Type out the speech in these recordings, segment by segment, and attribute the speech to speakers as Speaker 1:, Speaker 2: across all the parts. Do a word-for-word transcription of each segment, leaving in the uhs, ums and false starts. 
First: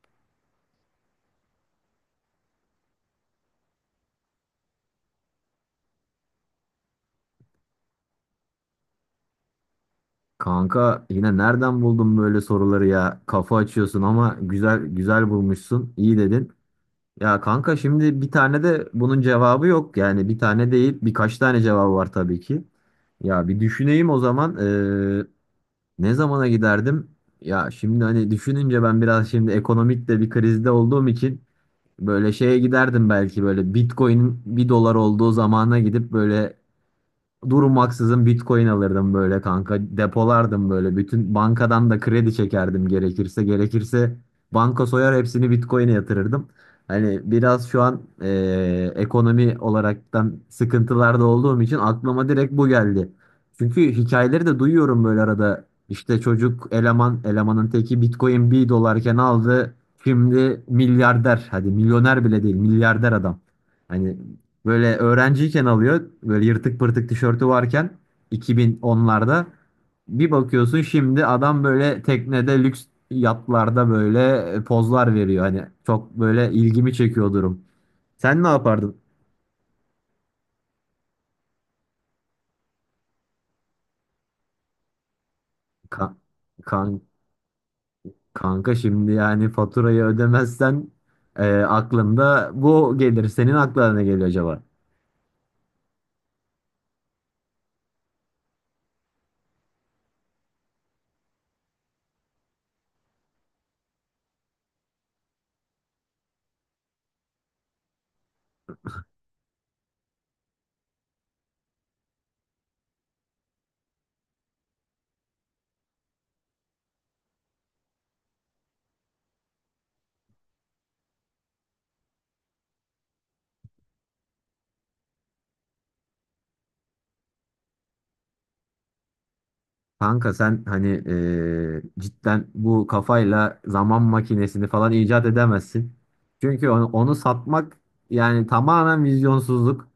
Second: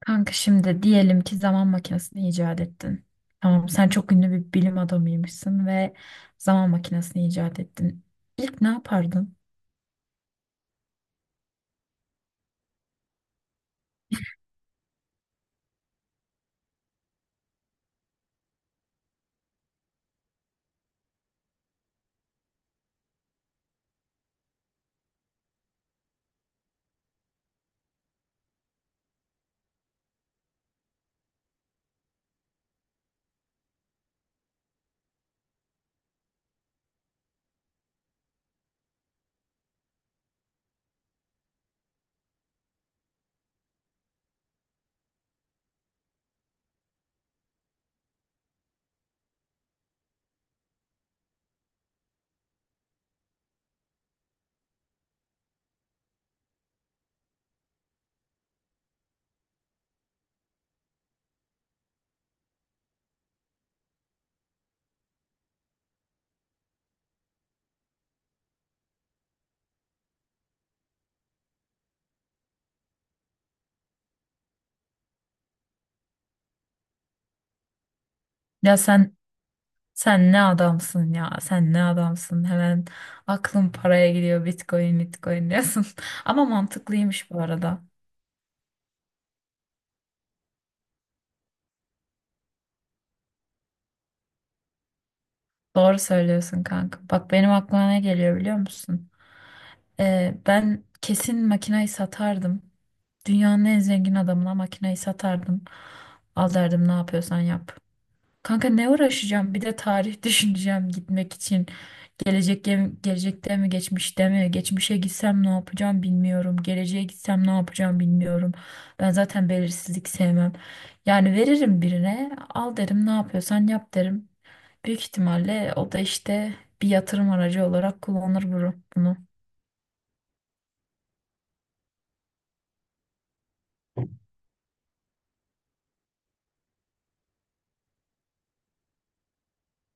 Speaker 1: Kanka şimdi diyelim ki zaman makinesini icat ettin. Tamam, sen çok ünlü bir bilim adamıymışsın ve zaman makinesini icat ettin. İlk ne yapardın?
Speaker 2: Kanka yine nereden buldun böyle soruları ya? Kafa açıyorsun ama güzel güzel bulmuşsun. İyi dedin. Ya kanka şimdi bir tane de bunun cevabı yok. Yani bir tane değil, birkaç tane cevabı var tabii ki. Ya bir düşüneyim o zaman. Ee, ne zamana giderdim? Ya şimdi hani düşününce ben biraz şimdi ekonomik de bir krizde olduğum için böyle şeye giderdim, belki böyle Bitcoin'in bir dolar olduğu zamana gidip böyle durmaksızın Bitcoin alırdım böyle kanka. Depolardım böyle. Bütün bankadan da kredi çekerdim gerekirse. Gerekirse banka soyar, hepsini Bitcoin'e yatırırdım. Hani biraz şu an eee, ekonomi olaraktan sıkıntılarda olduğum için aklıma direkt bu geldi. Çünkü hikayeleri de duyuyorum böyle arada. İşte çocuk eleman, elemanın teki Bitcoin bir dolarken aldı. Şimdi milyarder. Hadi milyoner bile değil, milyarder adam. Hani böyle öğrenciyken alıyor. Böyle yırtık pırtık tişörtü varken iki bin onlarda bir bakıyorsun, şimdi adam böyle teknede lüks yatlarda böyle e, pozlar veriyor. Hani çok böyle ilgimi çekiyor durum. Sen ne
Speaker 1: Ya
Speaker 2: yapardın?
Speaker 1: sen sen ne adamsın ya? Sen ne adamsın? Hemen aklım paraya gidiyor. Bitcoin, Bitcoin diyorsun.
Speaker 2: Ka-
Speaker 1: Ama
Speaker 2: kan
Speaker 1: mantıklıymış bu arada.
Speaker 2: kanka şimdi yani faturayı ödemezsen e, aklında bu gelir. Senin aklına ne geliyor acaba?
Speaker 1: Doğru söylüyorsun kanka. Bak benim aklıma ne geliyor biliyor musun? Ee, ben kesin makinayı satardım. Dünyanın en zengin adamına makinayı satardım. Al derdim, ne yapıyorsan yap. Kanka ne uğraşacağım? Bir de tarih düşüneceğim gitmek için. Gelecek gelecekte mi, geçmişte mi? Geçmişe gitsem ne yapacağım bilmiyorum. Geleceğe gitsem ne yapacağım bilmiyorum. Ben zaten belirsizlik sevmem. Yani veririm birine, al derim, ne yapıyorsan yap derim. Büyük ihtimalle o da işte bir yatırım aracı olarak kullanır bunu. bunu.
Speaker 2: Kanka sen hani eee, cidden bu kafayla zaman makinesini falan icat edemezsin. Çünkü onu, onu satmak yani tamamen vizyonsuzluk.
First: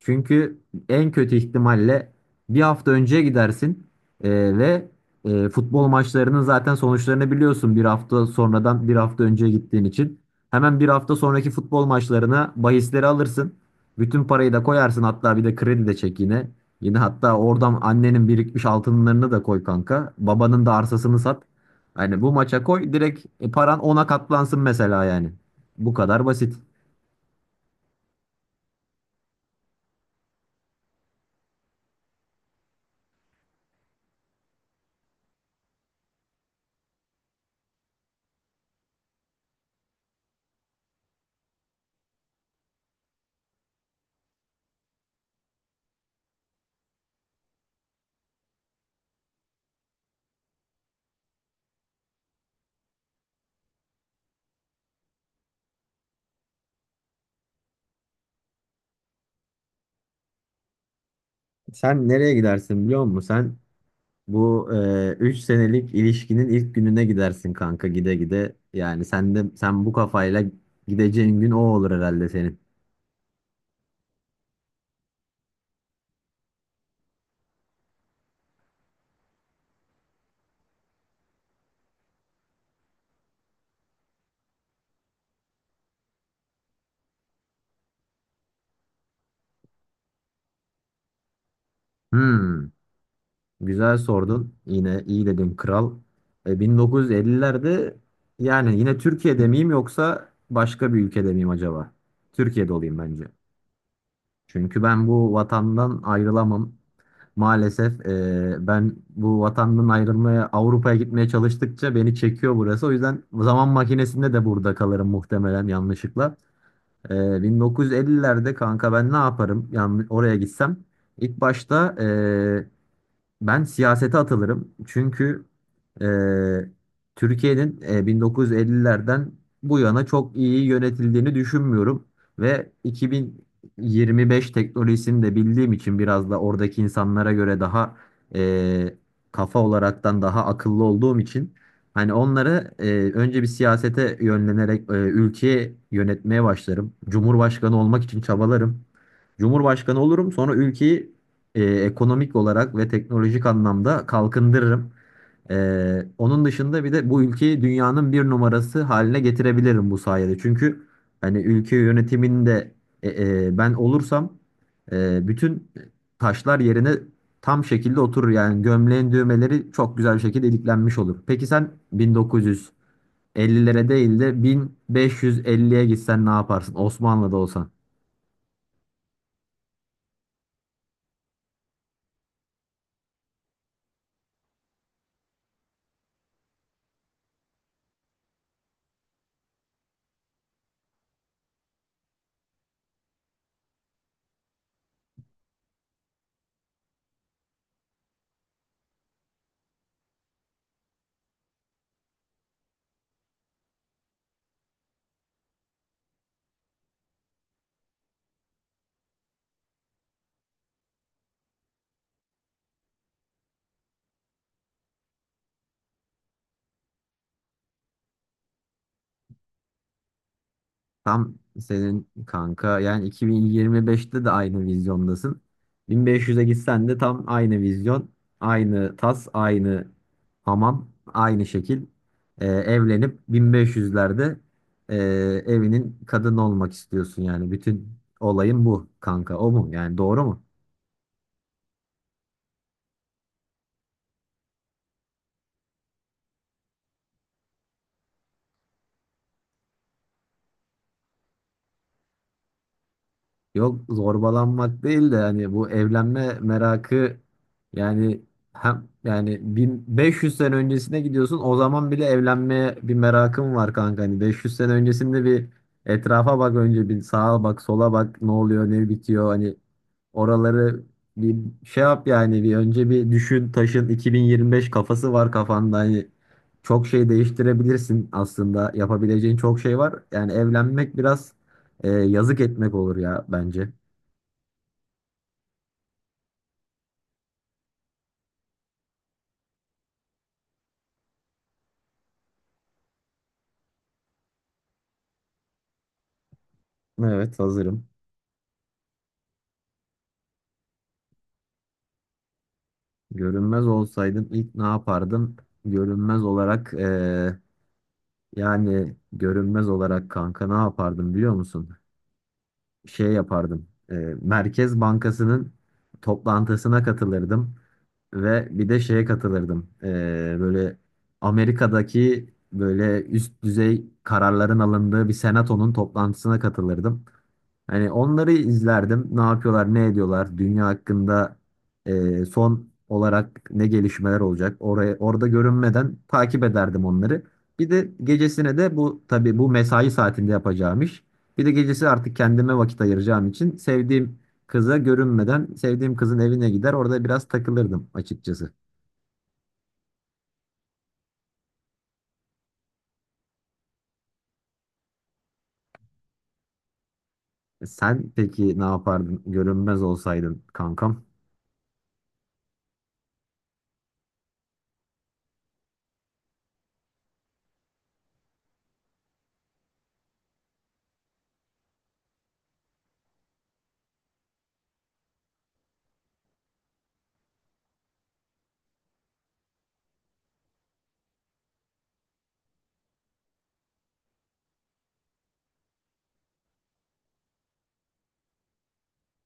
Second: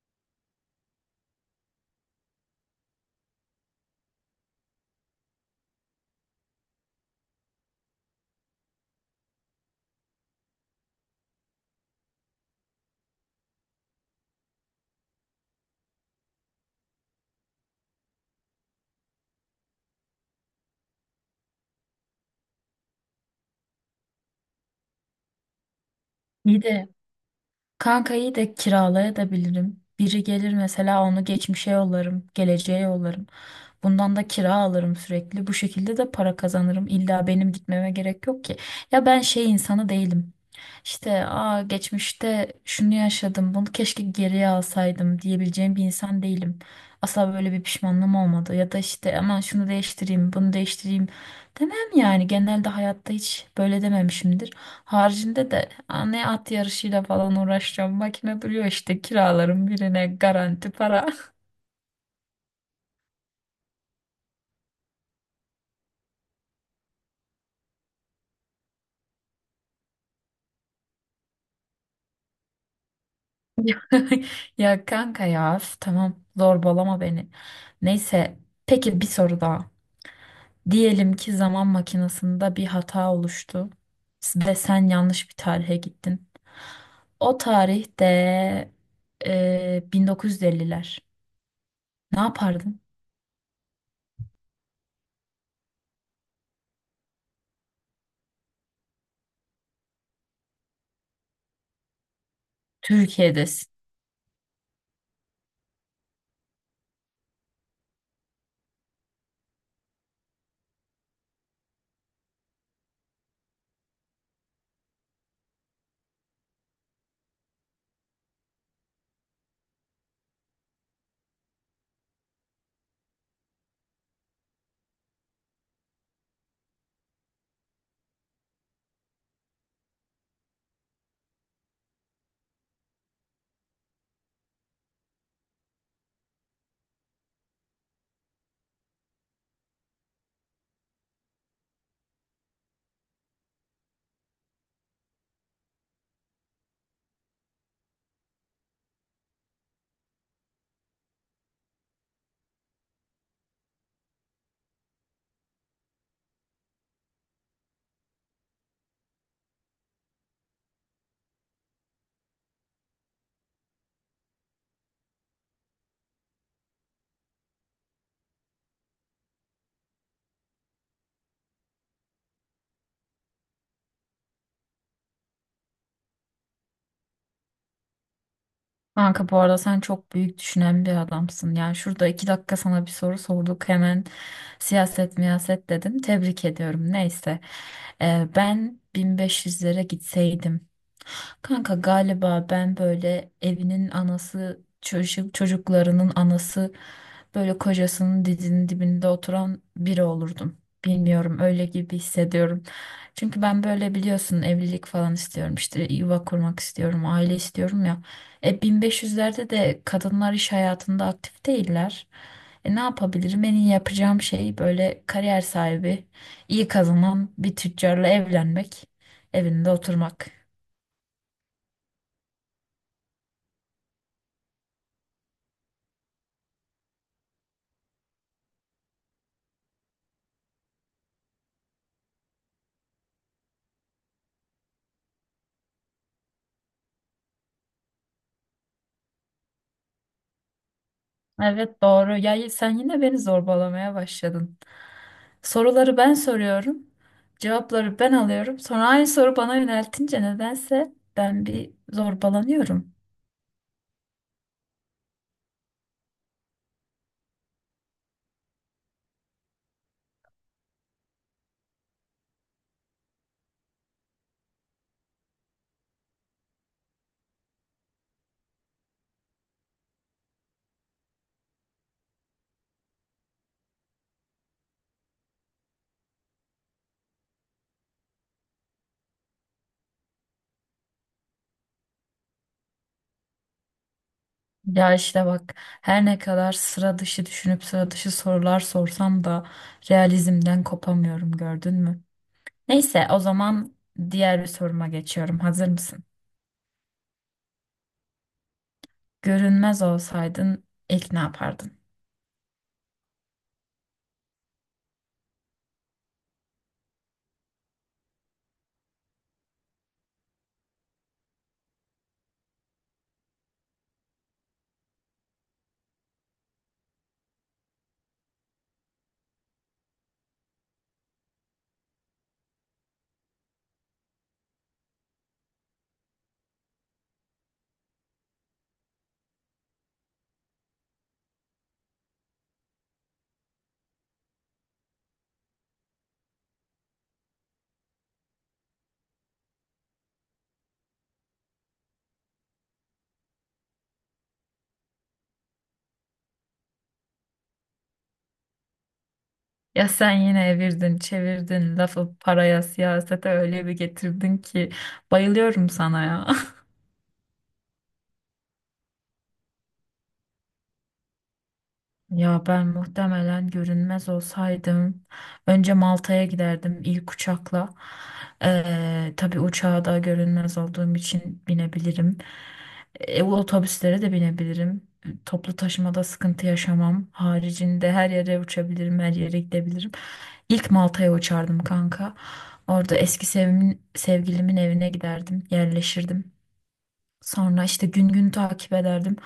Speaker 2: Çünkü en kötü ihtimalle bir hafta önceye gidersin eee, ve eee, futbol maçlarının zaten sonuçlarını biliyorsun, bir hafta sonradan bir hafta önceye gittiğin için. Hemen bir hafta sonraki futbol maçlarına bahisleri alırsın. Bütün parayı da koyarsın, hatta bir de kredi de çek yine. Yine hatta oradan annenin birikmiş altınlarını da koy kanka. Babanın da arsasını sat. Hani bu maça koy direkt e, paran ona katlansın mesela yani. Bu kadar basit.
Speaker 1: İyi de kankayı da kiralayabilirim. Biri gelir mesela, onu geçmişe yollarım, geleceğe yollarım. Bundan da kira alırım sürekli. Bu şekilde de para kazanırım. İlla benim gitmeme gerek yok ki. Ya ben şey insanı değilim. İşte aa, geçmişte şunu yaşadım, bunu keşke geriye alsaydım diyebileceğim bir insan değilim. Asla böyle bir pişmanlığım olmadı. Ya da işte aman şunu değiştireyim, bunu değiştireyim demem yani, genelde hayatta hiç böyle dememişimdir. Haricinde de "Aa, ne at yarışıyla falan uğraşacağım. Makine duruyor işte, kiralarım birine, garanti para."
Speaker 2: Sen nereye gidersin biliyor musun? Sen bu e, üç senelik ilişkinin ilk gününe gidersin kanka, gide gide. Yani sen de, sen bu kafayla gideceğin gün o olur herhalde senin.
Speaker 1: Ya kanka ya üf, tamam, zorbalama beni. Neyse, peki bir soru daha. Diyelim ki zaman makinesinde bir hata oluştu ve sen yanlış bir tarihe gittin. O tarihte e, bin dokuz yüz elliler. Ne
Speaker 2: Hmm.
Speaker 1: yapardın?
Speaker 2: Güzel sordun. Yine iyi dedin kral. E, bin dokuz yüz ellilerde yani yine Türkiye'de miyim yoksa başka bir ülkede miyim acaba? Türkiye'de olayım bence.
Speaker 1: Türkiye'de.
Speaker 2: Çünkü ben bu vatandan ayrılamam. Maalesef e, ben bu vatandan ayrılmaya, Avrupa'ya gitmeye çalıştıkça beni çekiyor burası. O yüzden zaman makinesinde de burada kalırım muhtemelen yanlışlıkla. E, bin dokuz yüz ellilerde kanka ben ne yaparım? Yani oraya gitsem. İlk başta e, ben siyasete atılırım. Çünkü eee, Türkiye'nin eee, bin dokuz yüz ellilerden bu yana çok iyi yönetildiğini düşünmüyorum. Ve iki bin yirmi beş teknolojisini de bildiğim için, biraz da oradaki insanlara göre daha eee, kafa olaraktan daha akıllı olduğum için, hani onları eee, önce bir siyasete yönlenerek eee, ülkeyi yönetmeye başlarım. Cumhurbaşkanı olmak için çabalarım. Cumhurbaşkanı olurum, sonra ülkeyi e, ekonomik olarak ve teknolojik anlamda kalkındırırım. E, onun dışında bir de bu ülkeyi dünyanın bir numarası haline getirebilirim bu sayede. Çünkü hani ülke yönetiminde e, e, ben olursam e, bütün taşlar yerine tam şekilde oturur. Yani gömleğin düğmeleri çok güzel bir şekilde iliklenmiş olur. Peki sen bin dokuz yüz ellilere değil de bin beş yüz elliye gitsen ne yaparsın? Osmanlı'da olsan.
Speaker 1: Kanka bu arada sen çok büyük düşünen bir adamsın. Yani şurada iki dakika sana bir soru sorduk, hemen siyaset miyaset dedim. Tebrik ediyorum. Neyse. Ee, ben bin beş yüzlere gitseydim. Kanka galiba ben böyle evinin anası, çocuk, çocuklarının anası, böyle kocasının dizinin dibinde oturan biri olurdum. Bilmiyorum, öyle gibi hissediyorum. Çünkü ben böyle biliyorsun, evlilik falan istiyorum, işte yuva kurmak istiyorum, aile istiyorum ya. E, bin beş yüzlerde de kadınlar iş hayatında aktif değiller. E, ne yapabilirim? En iyi yapacağım şey böyle kariyer sahibi, iyi kazanan bir tüccarla evlenmek, evinde oturmak.
Speaker 2: Tam senin kanka, yani iki bin yirmi beşte de aynı vizyondasın. bin beş yüze gitsen de tam aynı vizyon, aynı tas, aynı hamam, aynı şekil. Ee, evlenip bin beş yüzlerde ee, evinin kadını olmak istiyorsun yani. Bütün olayın bu kanka. O mu? Yani doğru mu?
Speaker 1: Evet, doğru. Ya y- sen yine beni zorbalamaya başladın. Soruları ben soruyorum. Cevapları ben alıyorum. Sonra aynı soru bana yöneltince nedense ben bir zorbalanıyorum.
Speaker 2: Yok, zorbalanmak değil de hani bu evlenme merakı yani. Hem yani bin beş yüz sene öncesine gidiyorsun, o zaman bile evlenmeye bir merakım var kanka. Hani beş yüz sene öncesinde bir etrafa bak, önce bir sağa bak sola bak, ne oluyor ne bitiyor. Hani oraları bir şey yap yani. Bir önce bir düşün taşın, iki bin yirmi beş kafası var kafanda, hani çok şey değiştirebilirsin aslında, yapabileceğin çok şey var yani. Evlenmek biraz ee, yazık etmek olur ya bence.
Speaker 1: Ya işte bak, her ne kadar sıra dışı düşünüp sıra dışı sorular sorsam da realizmden kopamıyorum, gördün mü? Neyse, o zaman diğer bir soruma geçiyorum. Hazır mısın?
Speaker 2: Evet, hazırım.
Speaker 1: Görünmez olsaydın ilk ne yapardın?
Speaker 2: Görünmez olsaydım ilk ne yapardım? Görünmez olarak ee, yani görünmez olarak kanka ne yapardım biliyor musun? Şey yapardım. Ee, Merkez Bankası'nın toplantısına katılırdım. Ve bir de şeye katılırdım. Ee, böyle Amerika'daki böyle üst düzey kararların alındığı bir senatonun toplantısına katılırdım. Hani onları izlerdim. Ne yapıyorlar, ne ediyorlar, dünya hakkında e, son olarak ne gelişmeler olacak. Oraya orada görünmeden takip ederdim onları. Bir de gecesine de, bu tabii bu mesai saatinde yapacağım iş. Bir de gecesi artık kendime vakit ayıracağım için, sevdiğim kıza görünmeden sevdiğim kızın evine gider, orada biraz takılırdım açıkçası.
Speaker 1: Ya sen yine evirdin, çevirdin, lafı paraya, siyasete öyle bir getirdin ki, bayılıyorum sana ya.
Speaker 2: E, Sen peki ne yapardın görünmez olsaydın kankam?
Speaker 1: Ya ben muhtemelen görünmez olsaydım önce Malta'ya giderdim ilk uçakla. Ee, tabii uçağa da görünmez olduğum için binebilirim. E, otobüslere de binebilirim. Toplu taşımada sıkıntı yaşamam. Haricinde her yere uçabilirim, her yere gidebilirim. İlk Malta'ya uçardım kanka. Orada eski sevimin, sevgilimin evine giderdim, yerleşirdim. Sonra işte gün gün takip ederdim.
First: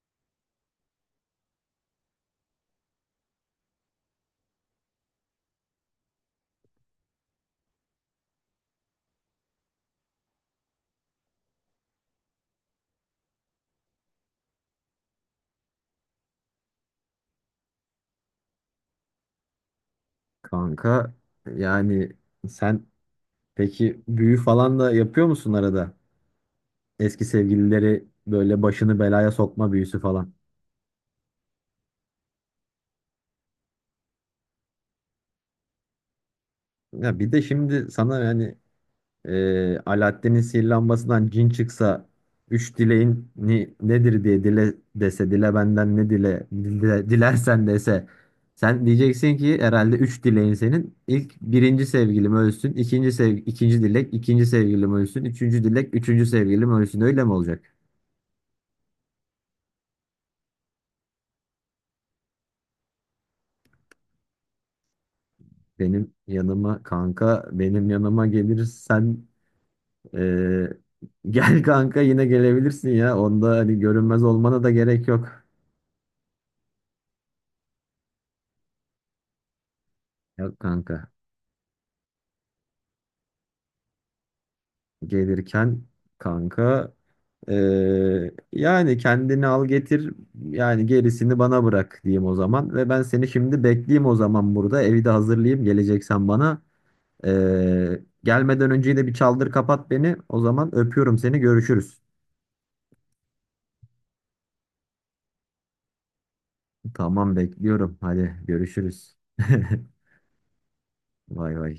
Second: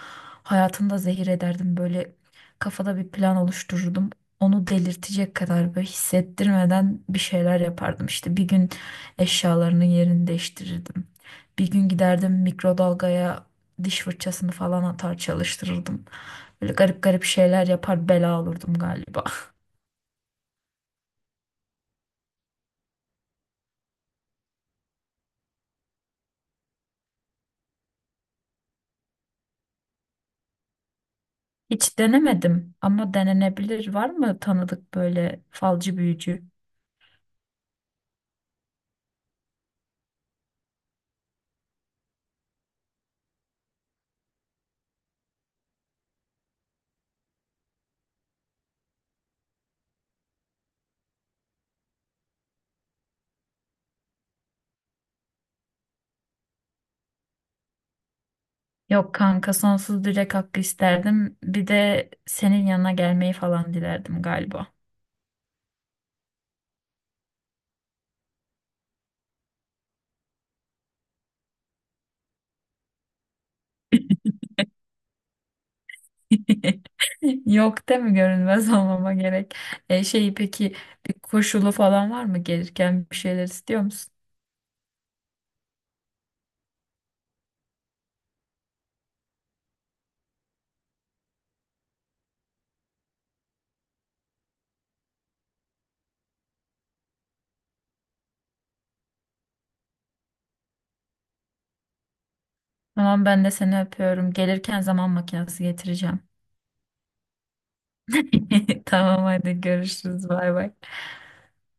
Speaker 1: Hayatını da zehir ederdim. Böyle kafada bir plan oluştururdum. Onu delirtecek kadar böyle hissettirmeden bir şeyler yapardım. İşte bir gün eşyalarının yerini değiştirirdim. Bir gün giderdim, mikrodalgaya diş fırçasını falan atar çalıştırırdım. Böyle garip garip şeyler yapar, bela olurdum galiba.
Speaker 2: Kanka yani sen peki büyü falan da yapıyor musun arada? Eski sevgilileri böyle başını belaya sokma büyüsü falan.
Speaker 1: Hiç denemedim ama denenebilir. Var mı tanıdık böyle falcı büyücü?
Speaker 2: Ya bir de şimdi sana yani e, Alaaddin'in sihirli lambasından cin çıksa, üç dileğin ni, nedir diye dile dese, dile benden ne dile, dile dilersen dese, sen diyeceksin ki herhalde üç dileğin senin, ilk birinci sevgilim ölsün, ikinci sev ikinci dilek, ikinci sevgilim ölsün, üçüncü dilek üçüncü sevgilim ölsün, öyle mi olacak?
Speaker 1: Yok kanka, sonsuz dilek hakkı isterdim. Bir de senin yanına gelmeyi falan dilerdim galiba.
Speaker 2: Benim yanıma kanka, benim yanıma gelirsen Ee, gel kanka, yine gelebilirsin ya. Onda hani görünmez olmana da gerek yok.
Speaker 1: Yok, değil mi, görünmez olmama gerek. E şey,
Speaker 2: Yok
Speaker 1: peki
Speaker 2: kanka.
Speaker 1: bir koşulu falan var mı, gelirken bir şeyler istiyor musun?
Speaker 2: Gelirken kanka ee, yani kendini al getir, yani gerisini bana bırak diyeyim o zaman, ve ben seni şimdi bekleyeyim o zaman, burada evi de hazırlayayım geleceksen bana. Ee, gelmeden önce de bir çaldır kapat beni o zaman. Öpüyorum seni, görüşürüz.
Speaker 1: Tamam, ben de seni öpüyorum. Gelirken zaman makinesi getireceğim.
Speaker 2: Tamam, bekliyorum, hadi görüşürüz.
Speaker 1: Tamam, hadi görüşürüz, bay bay.
Speaker 2: Vay vay.